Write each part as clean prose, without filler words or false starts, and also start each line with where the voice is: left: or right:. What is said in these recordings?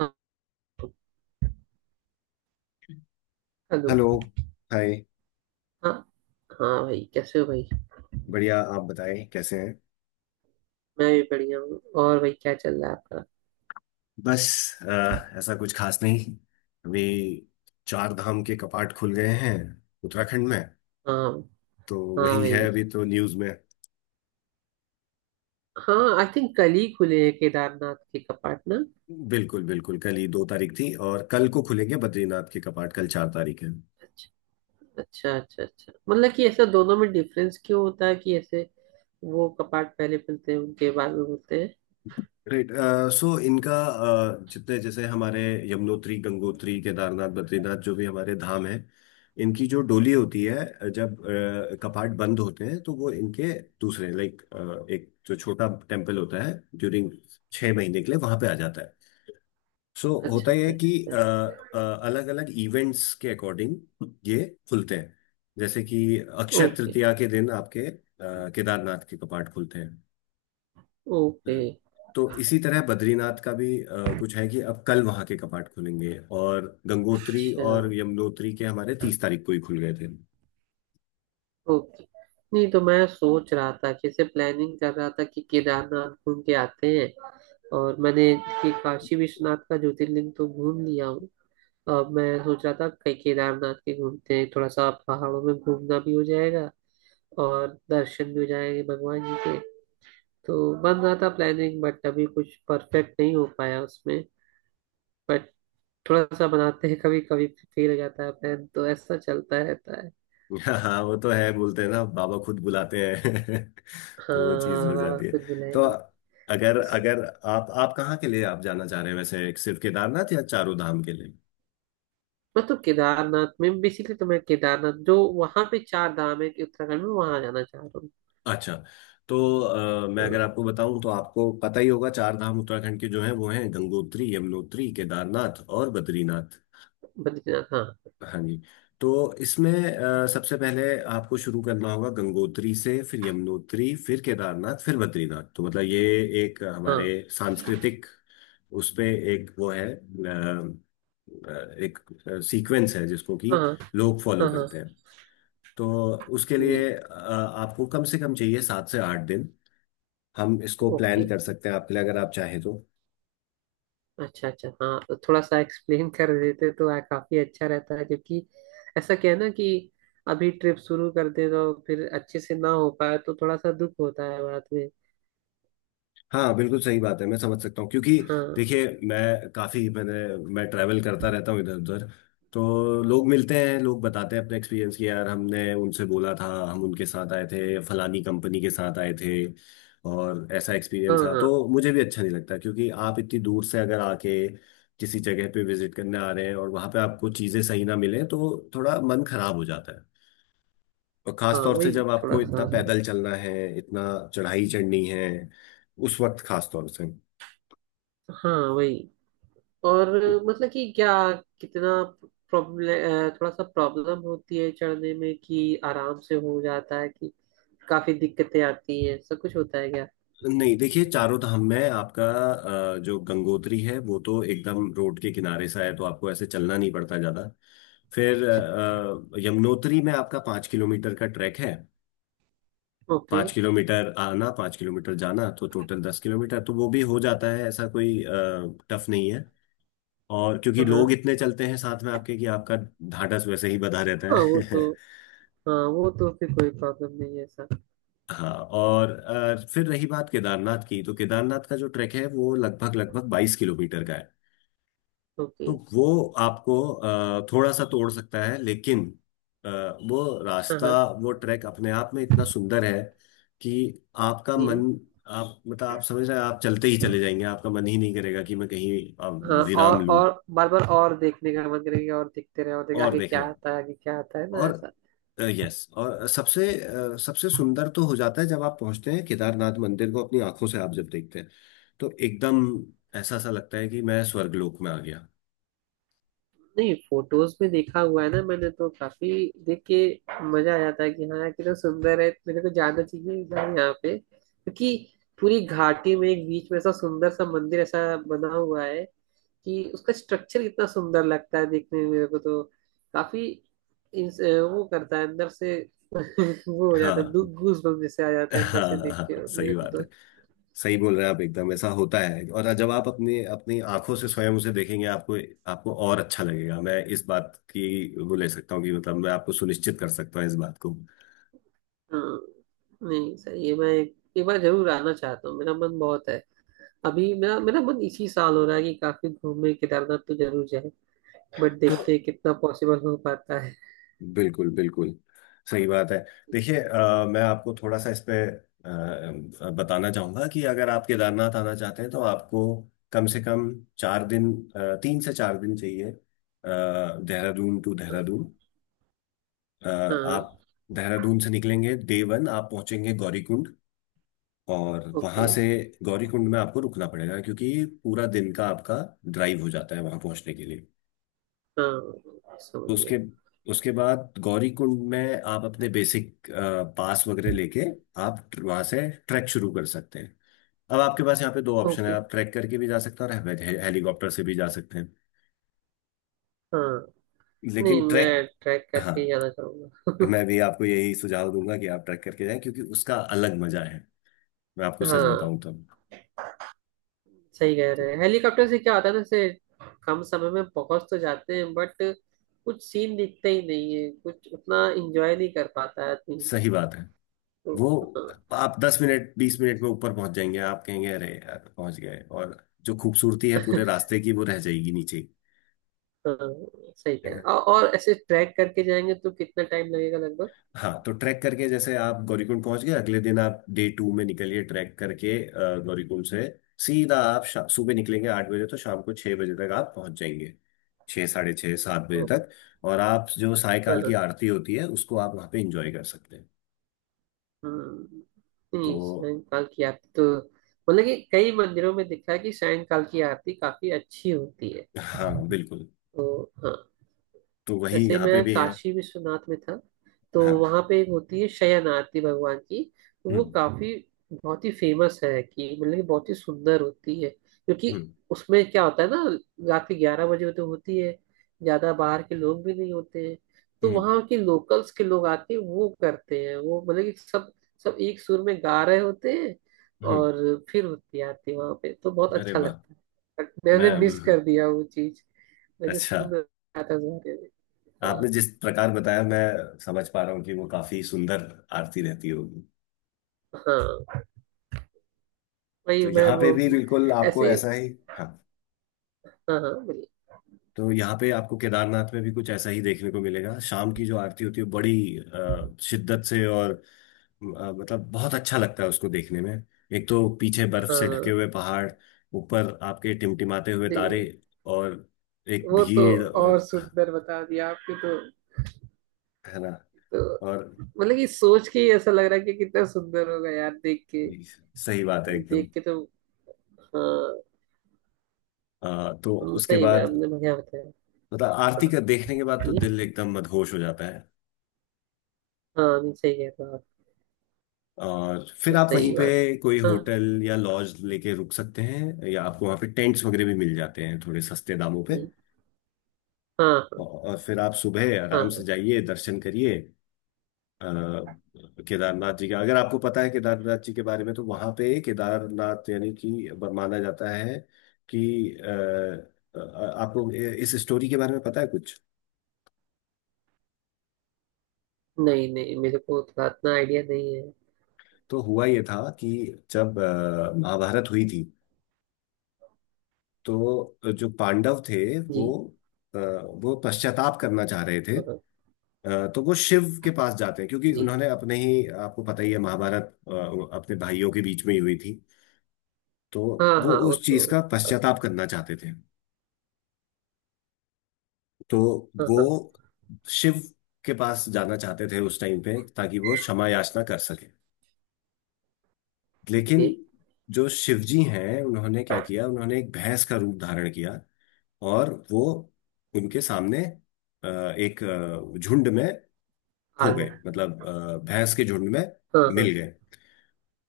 right: हाँ। Hello.
left: Hello, hi.
right: हाँ। हाँ भाई, कैसे हो भाई?
left: बढ़िया, आप बताएं कैसे हैं।
right: मैं भी बढ़िया हूँ। और भाई, क्या चल रहा है आपका?
left: बस, ऐसा कुछ खास नहीं। अभी चार धाम के कपाट खुल गए हैं उत्तराखंड में।
right: हाँ,
left: तो
right: हाँ
left: वही है
right: भाई।
left: अभी तो न्यूज़ में।
right: हाँ, आई थिंक कल ही खुले हैं केदारनाथ के कपाट ना?
left: बिल्कुल बिल्कुल, कल ही 2 तारीख थी और कल को खुलेंगे बद्रीनाथ के कपाट, कल 4 तारीख है।
right: अच्छा, अच्छा, अच्छा। अच्छा मतलब कि ऐसा दोनों में डिफरेंस क्यों होता है कि ऐसे वो कपाट पहले खुलते हैं, उनके बाद में खुलते हैं?
left: राइट। सो इनका जितने, जैसे हमारे यमुनोत्री, गंगोत्री, केदारनाथ, बद्रीनाथ, जो भी हमारे धाम हैं, इनकी जो डोली होती है, जब कपाट बंद होते हैं तो वो इनके दूसरे लाइक एक जो छोटा टेम्पल होता है, ड्यूरिंग 6 महीने के लिए वहां पे आ जाता है। सो होता
right: अच्छा,
left: यह है
right: अच्छा,
left: कि
right: अच्छा, अच्छा।
left: अलग अलग इवेंट्स के अकॉर्डिंग ये खुलते हैं। जैसे कि अक्षय
right: ओके,
left: तृतीया के दिन आपके केदारनाथ के कपाट खुलते हैं।
right: ओके।
left: हम्म। तो इसी तरह बद्रीनाथ का भी कुछ है कि अब कल वहां के कपाट खुलेंगे, और गंगोत्री
right: अच्छा।
left: और यमुनोत्री के हमारे 30 तारीख को ही खुल गए थे।
right: ओके। नहीं तो मैं सोच रहा था कि ऐसे प्लानिंग कर रहा था कि केदारनाथ घूम के आते हैं। और मैंने, देखिए, काशी विश्वनाथ का ज्योतिर्लिंग तो घूम लिया हूँ। अब मैं सोच रहा था कहीं केदारनाथ के घूमते हैं, थोड़ा सा पहाड़ों में घूमना भी हो जाएगा और दर्शन भी हो जाएंगे भगवान जी के। तो बन रहा था प्लानिंग, बट अभी कुछ परफेक्ट नहीं हो पाया उसमें। बट थोड़ा सा बनाते हैं, कभी कभी फेल हो जाता है प्लान, तो ऐसा चलता रहता है।
left: हाँ वो तो है, बोलते हैं ना, बाबा खुद बुलाते हैं
right: हाँ,
left: तो वो चीज हो
right: वाह,
left: जाती है।
right: कुछ भी
left: तो
right: लाएंगे।
left: अगर
right: बस,
left: अगर आप कहाँ के लिए आप जाना चाह रहे हैं वैसे, सिर्फ केदारनाथ या चारों धाम के लिए?
right: मैं तो केदारनाथ में बेसिकली, तो मैं केदारनाथ जो वहां पे चार धाम है कि उत्तराखंड में, वहां जाना चाह रहा हूँ।
left: अच्छा। तो मैं अगर
right: हाँ,
left: आपको बताऊं तो आपको पता ही होगा, चार धाम उत्तराखंड के जो हैं वो हैं गंगोत्री, यमुनोत्री, केदारनाथ और बद्रीनाथ।
right: बद्रीनाथ, हाँ।
left: हाँ जी। तो इसमें सबसे पहले आपको शुरू करना होगा गंगोत्री से, फिर यमुनोत्री, फिर केदारनाथ, फिर बद्रीनाथ, तो मतलब ये एक हमारे
right: हाँ।
left: सांस्कृतिक, उस पे एक वो है एक सीक्वेंस है जिसको कि
right: हाँ।
left: लोग फॉलो
right: हाँ। हाँ
left: करते हैं। तो उसके
right: जी।
left: लिए आपको कम से कम चाहिए 7 से 8 दिन। हम इसको प्लान
right: ओके।
left: कर सकते हैं आपके लिए, अगर आप चाहें तो।
right: अच्छा, अच्छा, हाँ तो थोड़ा सा एक्सप्लेन कर देते तो काफी अच्छा रहता है, क्योंकि ऐसा क्या है ना कि अभी ट्रिप शुरू कर दे तो फिर अच्छे से ना हो पाए तो थोड़ा सा दुख होता है बाद में।
left: हाँ बिल्कुल सही बात है, मैं समझ सकता हूँ, क्योंकि
right: हाँ।
left: देखिए मैं काफ़ी मैंने मैं ट्रैवल करता रहता हूँ इधर उधर। तो लोग मिलते हैं, लोग बताते हैं अपने एक्सपीरियंस कि यार हमने उनसे बोला था, हम उनके साथ आए थे, फलानी कंपनी के साथ आए थे और ऐसा
right: हाँ।
left: एक्सपीरियंस था।
right: हाँ।
left: तो मुझे भी अच्छा नहीं लगता, क्योंकि आप इतनी दूर से अगर आके किसी जगह पे विजिट करने आ रहे हैं और वहाँ पे आपको चीज़ें सही ना मिले तो थोड़ा मन खराब हो जाता है। और खास
right: हाँ,
left: तौर से
right: वही
left: जब
right: थोड़ा
left: आपको इतना
right: सा।
left: पैदल चलना है, इतना चढ़ाई चढ़नी है, उस वक्त खास तौर से।
right: हाँ, वही। और मतलब कि क्या, कितना प्रॉब्लम, थोड़ा सा प्रॉब्लम होती है चढ़ने में कि आराम से हो जाता है, कि काफी दिक्कतें आती हैं, ऐसा कुछ होता है क्या?
left: नहीं देखिए, चारों धाम में आपका जो गंगोत्री है वो तो एकदम रोड के किनारे सा है, तो आपको ऐसे चलना नहीं पड़ता ज्यादा। फिर
right: अच्छा, अच्छा।
left: यमुनोत्री में आपका 5 किलोमीटर का ट्रैक है।
right: ओके।
left: 5 किलोमीटर आना, 5 किलोमीटर जाना, तो टोटल 10 किलोमीटर, तो वो भी हो जाता है, ऐसा कोई टफ नहीं है। और क्योंकि
right: हाँ।
left: लोग
right: हाँ।
left: इतने चलते हैं साथ में आपके कि आपका ढाढ़स वैसे ही बंधा रहता
right: हाँ, वो तो।
left: है
right: हाँ वो तो फिर कोई प्रॉब्लम नहीं है सर।
left: हाँ, और फिर रही बात केदारनाथ की, तो केदारनाथ का जो ट्रैक है वो लगभग लगभग 22 किलोमीटर का है।
right: ओके।
left: तो वो आपको थोड़ा सा तोड़ सकता है, लेकिन अ, वो
right: हाँ।
left: रास्ता,
right: हाँ
left: वो ट्रैक अपने आप में इतना सुंदर है कि आपका
right: जी।
left: मन, आप मतलब आप समझ रहे हैं, आप चलते ही चले जाएंगे, आपका मन ही नहीं करेगा कि मैं कहीं
right: हाँ, और
left: विराम लूं
right: और बार बार और देखने का मन करेगा, और देखते रहे और देख
left: और
right: आगे क्या
left: देखना।
right: आता है, आगे क्या आता है ना,
left: और
right: ऐसा।
left: यस, और सबसे सबसे सुंदर तो हो जाता है जब आप पहुंचते हैं केदारनाथ मंदिर को, अपनी आंखों से आप जब देखते हैं, तो एकदम ऐसा सा लगता है कि मैं स्वर्गलोक में आ गया।
right: नहीं, फोटोज में देखा हुआ है ना मैंने तो काफी। देख के मजा आ जाता है कि हाँ यार कितना सुंदर है, मेरे को जाना चाहिए यार यहाँ पे, क्योंकि पूरी घाटी में एक बीच में ऐसा सुंदर सा मंदिर ऐसा बना हुआ है, कि उसका स्ट्रक्चर इतना सुंदर लगता है देखने में मेरे को तो काफी इंस- वो करता है अंदर से। वो हो जाता है,
left: हाँ
right: गूज बम्प जैसे आ जाते हैं अंदर
left: हाँ
right: से देख के
left: हाँ। सही
right: मेरे को
left: बात
right: तो।
left: है, सही बोल रहे हैं आप, एकदम ऐसा होता है, और जब आप अपने, अपनी आंखों से स्वयं उसे देखेंगे आपको, आपको और अच्छा लगेगा। मैं इस बात की वो ले सकता हूँ कि, मतलब, मैं आपको सुनिश्चित कर सकता हूँ इस बात को।
right: हाँ। नहीं सही है, मैं एक बार जरूर आना चाहता हूँ, मेरा मन बहुत है। अभी मेरा मेरा मन इसी साल हो रहा है कि काफी घूमे, केदारनाथ तो जरूर जाए। बट
left: तो
right: देखते हैं कितना पॉसिबल हो पाता है।
left: बिल्कुल बिल्कुल सही बात है। देखिए मैं आपको थोड़ा सा इस पे बताना चाहूंगा कि अगर आप केदारनाथ आना चाहते हैं तो आपको कम से कम 4 दिन, 3 से 4 दिन चाहिए, देहरादून टू देहरादून। आप
right: हाँ।
left: देहरादून से निकलेंगे, Day 1 आप पहुंचेंगे गौरीकुंड और वहां
right: ओके।
left: से, गौरीकुंड में आपको रुकना पड़ेगा, क्योंकि पूरा दिन का आपका ड्राइव हो जाता है वहां पहुंचने के लिए।
right: हाँ, समझ
left: तो
right: गया।
left: उसके उसके बाद गौरी कुंड में आप अपने बेसिक पास वगैरह लेके, आप वहां से ट्रैक शुरू कर सकते हैं। अब आपके पास यहाँ पे दो ऑप्शन है,
right: ओके।
left: आप ट्रैक करके भी जा सकते हैं और हेलीकॉप्टर से भी जा सकते हैं,
right: हाँ नहीं,
left: लेकिन ट्रैक।
right: मैं ट्रैक
left: हाँ,
right: करके ही जाना चाहूंगा।
left: मैं भी आपको यही सुझाव दूंगा कि आप ट्रैक करके जाएं, क्योंकि उसका अलग मजा है, मैं आपको सच
right: हाँ,
left: बताऊं तब।
right: सही कह रहे
left: तो
right: हैं। हेलीकॉप्टर से क्या होता है ना, जैसे कम समय में पहुंच तो जाते हैं, बट कुछ सीन दिखते ही नहीं है, कुछ उतना एंजॉय नहीं कर पाता है आदमी।
left: सही बात है।
right: तो
left: वो आप 10 मिनट 20 मिनट में ऊपर पहुंच जाएंगे, आप कहेंगे अरे यार पहुंच गए, और जो खूबसूरती है पूरे रास्ते की वो रह जाएगी नीचे।
right: हाँ, हाँ, सही कह रहे हैं। और ऐसे ट्रैक करके जाएंगे तो कितना टाइम लगेगा लगभग?
left: हाँ, तो ट्रैक करके जैसे आप गौरीकुंड पहुंच गए, अगले दिन आप Day 2 में निकलिए ट्रैक करके गौरीकुंड से सीधा, आप सुबह निकलेंगे 8 बजे, तो शाम को 6 बजे तक आप पहुंच जाएंगे, 6, साढ़े 6, 7 बजे
right: ओ!
left: तक। और आप जो
right: हाँ।
left: सायकाल की
right: हाँ।
left: आरती होती है उसको आप वहाँ पे एंजॉय कर सकते हैं।
right: हम्म।
left: तो
right: नहीं, सायंकाल की आरती तो मतलब कि कई मंदिरों में दिखा है कि सायंकाल की आरती काफी अच्छी होती है।
left: हाँ बिल्कुल।
right: तो हाँ।
left: तो वही
right: वैसे
left: यहाँ पे
right: मैं
left: भी है।
right: काशी विश्वनाथ में था, तो
left: हाँ।
right: वहां पे एक होती है शयनार्थी भगवान की। तो वो
left: हम्म,
right: काफी बहुत ही फेमस है, कि मतलब कि बहुत ही सुंदर होती है, क्योंकि
left: हम्म,
right: उसमें क्या होता है ना, रात के 11 बजे तो होती है, ज्यादा बाहर के लोग भी नहीं होते हैं, तो
left: हम्म,
right: वहाँ के लोकल्स के लोग आके वो करते हैं, वो मतलब कि सब सब एक सुर में गा रहे होते हैं
left: हम्म।
right: और फिर होती आती है वहां पे, तो बहुत
left: अरे
right: अच्छा
left: वाह।
right: लगता है। बट मैंने
left: मैं,
right: मिस
left: हम्म।
right: कर दिया वो चीज। मैंने
left: अच्छा।
right: सुन रहा था उस बारे में। हाँ।
left: आपने जिस प्रकार बताया, मैं समझ पा रहा हूँ कि वो काफी सुंदर आरती रहती होगी।
right: हाँ, वही
left: तो
right: मैं,
left: यहाँ पे भी
right: वो।
left: बिल्कुल आपको
right: ऐसे ही।
left: ऐसा ही। हाँ।
right: हाँ। हाँ, बोलिए।
left: तो यहाँ पे आपको केदारनाथ में भी कुछ ऐसा ही देखने को मिलेगा, शाम की जो आरती होती है बड़ी शिद्दत से, और मतलब बहुत अच्छा लगता है उसको देखने में। एक तो पीछे बर्फ से ढके
right: हाँ,
left: हुए पहाड़, ऊपर आपके टिमटिमाते हुए तारे,
right: ये-
left: और एक
right: वो तो।
left: भीड़,
right: और
left: और
right: सुंदर बता दिया आपने। तो
left: है ना?
right: तो
left: और
right: मतलब कि सोच के ही ऐसा लग रहा है कि कितना सुंदर होगा यार, देख के,
left: सही बात है एकदम।
right: देख के तो। हाँ।
left: तो उसके
right: सही में
left: बाद,
right: आपने बढ़िया बताया।
left: मतलब आरती
right: हाँ
left: का देखने के बाद तो
right: जी।
left: दिल एकदम मदहोश हो जाता है।
right: हाँ नहीं, सही कह रहे हो
left: और फिर
right: आप,
left: आप वहीं
right: सही
left: पे
right: बात है।
left: कोई
right: हाँ
left: होटल या लॉज लेके रुक सकते हैं, या आपको वहाँ पे टेंट्स वगैरह भी मिल जाते हैं थोड़े सस्ते दामों पे।
right: जी। हाँ।
left: और फिर आप सुबह
right: हाँ।
left: आराम से
right: हाँ
left: जाइए, दर्शन करिए। अ, केदारनाथ जी का, अगर आपको पता है केदारनाथ जी के बारे में, तो वहाँ पे केदारनाथ, यानी कि माना जाता है कि अ, अ, आपको इस स्टोरी के बारे में पता है कुछ?
right: नहीं नहीं, मेरे को उतना इतना आइडिया नहीं है।
left: तो हुआ ये था कि जब महाभारत हुई थी, तो जो पांडव थे
right: जी।
left: वो, वो पश्चाताप करना चाह रहे थे।
right: हाँ
left: तो वो शिव के पास जाते हैं, क्योंकि
right: जी।
left: उन्होंने अपने ही, आपको पता ही है, महाभारत अ, अपने भाइयों के बीच में ही हुई थी। तो
right: हाँ।
left: वो
right: हाँ, वो
left: उस
right: तो
left: चीज का
right: पता
left: पश्चाताप
right: है।
left: करना चाहते थे। तो
right: हाँ।
left: वो
right: हाँ।
left: शिव के पास जाना चाहते थे उस टाइम पे, ताकि वो क्षमा याचना कर सके। लेकिन
right: ओके।
left: जो शिवजी हैं, उन्होंने क्या किया, उन्होंने एक भैंस का रूप धारण किया और वो उनके सामने अ, एक झुंड में
right: आ
left: खो
right: गया।
left: गए, मतलब भैंस के झुंड में
right: हाँ।
left: मिल
right: हाँ।
left: गए।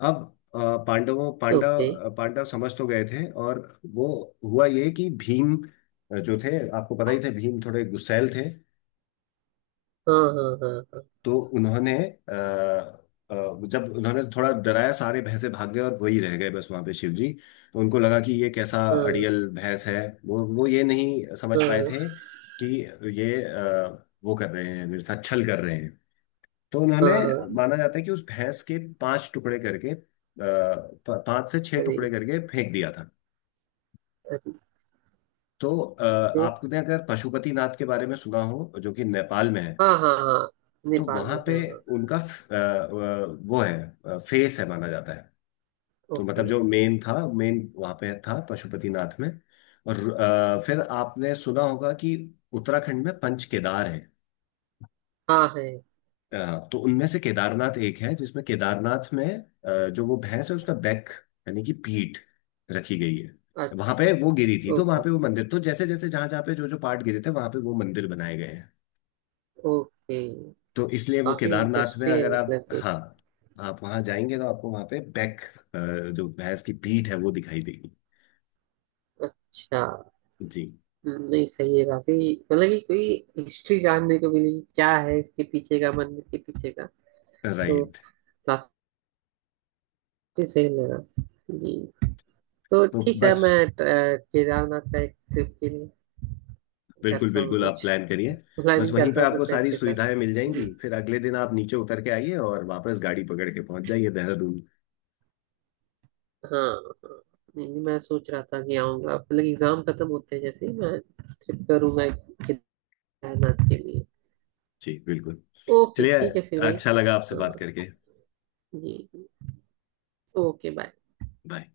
left: अब अ, पांडवों
right: ओके।
left: पांडव पांडव समझ तो गए थे, और वो, हुआ ये कि भीम जो थे, आपको पता ही थे भीम थोड़े गुस्सैल थे,
right: हाँ। हाँ। हाँ।
left: तो उन्होंने अ, जब उन्होंने थोड़ा डराया, सारे भैंसे भाग गए और वही रह गए बस वहां पे शिव जी। तो उनको लगा कि ये कैसा
right: हाँ।
left: अड़ियल भैंस है। वो ये नहीं समझ
right: हाँ।
left: पाए थे
right: हाँ।
left: कि ये वो कर रहे हैं मेरे साथ, छल कर रहे हैं। तो
right: हाँ।
left: उन्होंने,
right: हाँ।
left: माना जाता है कि उस भैंस के पांच टुकड़े करके, पांच से छह
right: अरे!
left: टुकड़े करके फेंक दिया था।
right: अरे!
left: तो आपने अगर पशुपति नाथ के बारे में सुना हो, जो कि नेपाल में है,
right: हाँ। हाँ। हाँ,
left: तो
right: नेपाल
left: वहां
right: में
left: पे
right: है, हाँ।
left: उनका वो है, फेस है माना जाता है। तो
right: ओके।
left: मतलब जो मेन था, मेन वहां पे था पशुपतिनाथ में। और फिर आपने सुना होगा कि उत्तराखंड में पंच केदार है।
right: हाँ, है।
left: तो उनमें से केदारनाथ एक है, जिसमें केदारनाथ में जो वो भैंस है, उसका बैक, यानी कि पीठ रखी गई है। वहां
right: अच्छा।
left: पे वो गिरी थी, तो वहां
right: ओके।
left: पे वो मंदिर, तो जैसे जैसे जहां जहां पे जो जो पार्ट गिरे थे वहां पे वो मंदिर बनाए गए हैं।
right: ओके,
left: तो इसलिए वो,
right: काफी
left: केदारनाथ में
right: इंटरेस्टिंग
left: अगर
right: है,
left: आप,
right: मतलब कि।
left: हाँ, आप वहां जाएंगे तो आपको वहां पे बैक, जो भैंस की पीठ है वो दिखाई देगी।
right: अच्छा,
left: जी।
right: नहीं सही है, काफी मतलब कि कोई हिस्ट्री जानने को मिली कि क्या है इसके पीछे का, मंदिर के पीछे का। तो
left: राइट।
right: काफी सही लगा। जी। तो
left: तो
right: ठीक है,
left: बस,
right: मैं केदारनाथ का एक ट्रिप के लिए
left: बिल्कुल
right: करता हूँ
left: बिल्कुल, आप
right: कुछ
left: प्लान करिए। बस
right: प्लानिंग,
left: वहीं पे
right: करता हूँ अपने
left: आपको
right: फ्रेंड
left: सारी
right: के साथ।
left: सुविधाएं मिल
right: जी।
left: जाएंगी, फिर अगले दिन आप नीचे उतर के आइए और वापस गाड़ी पकड़ के पहुंच जाइए देहरादून।
right: हाँ। हाँ। नहीं नहीं, मैं सोच रहा था कि आऊंगा मतलब, एग्जाम खत्म होते हैं जैसे ही मैं ट्रिप करूंगा केदारनाथ के लिए।
left: जी बिल्कुल।
right: ओके,
left: चलिए।
right: ठीक है फिर भाई।
left: अच्छा लगा आपसे बात
right: हाँ
left: करके।
right: जी। ओके। बाय।
left: बाय।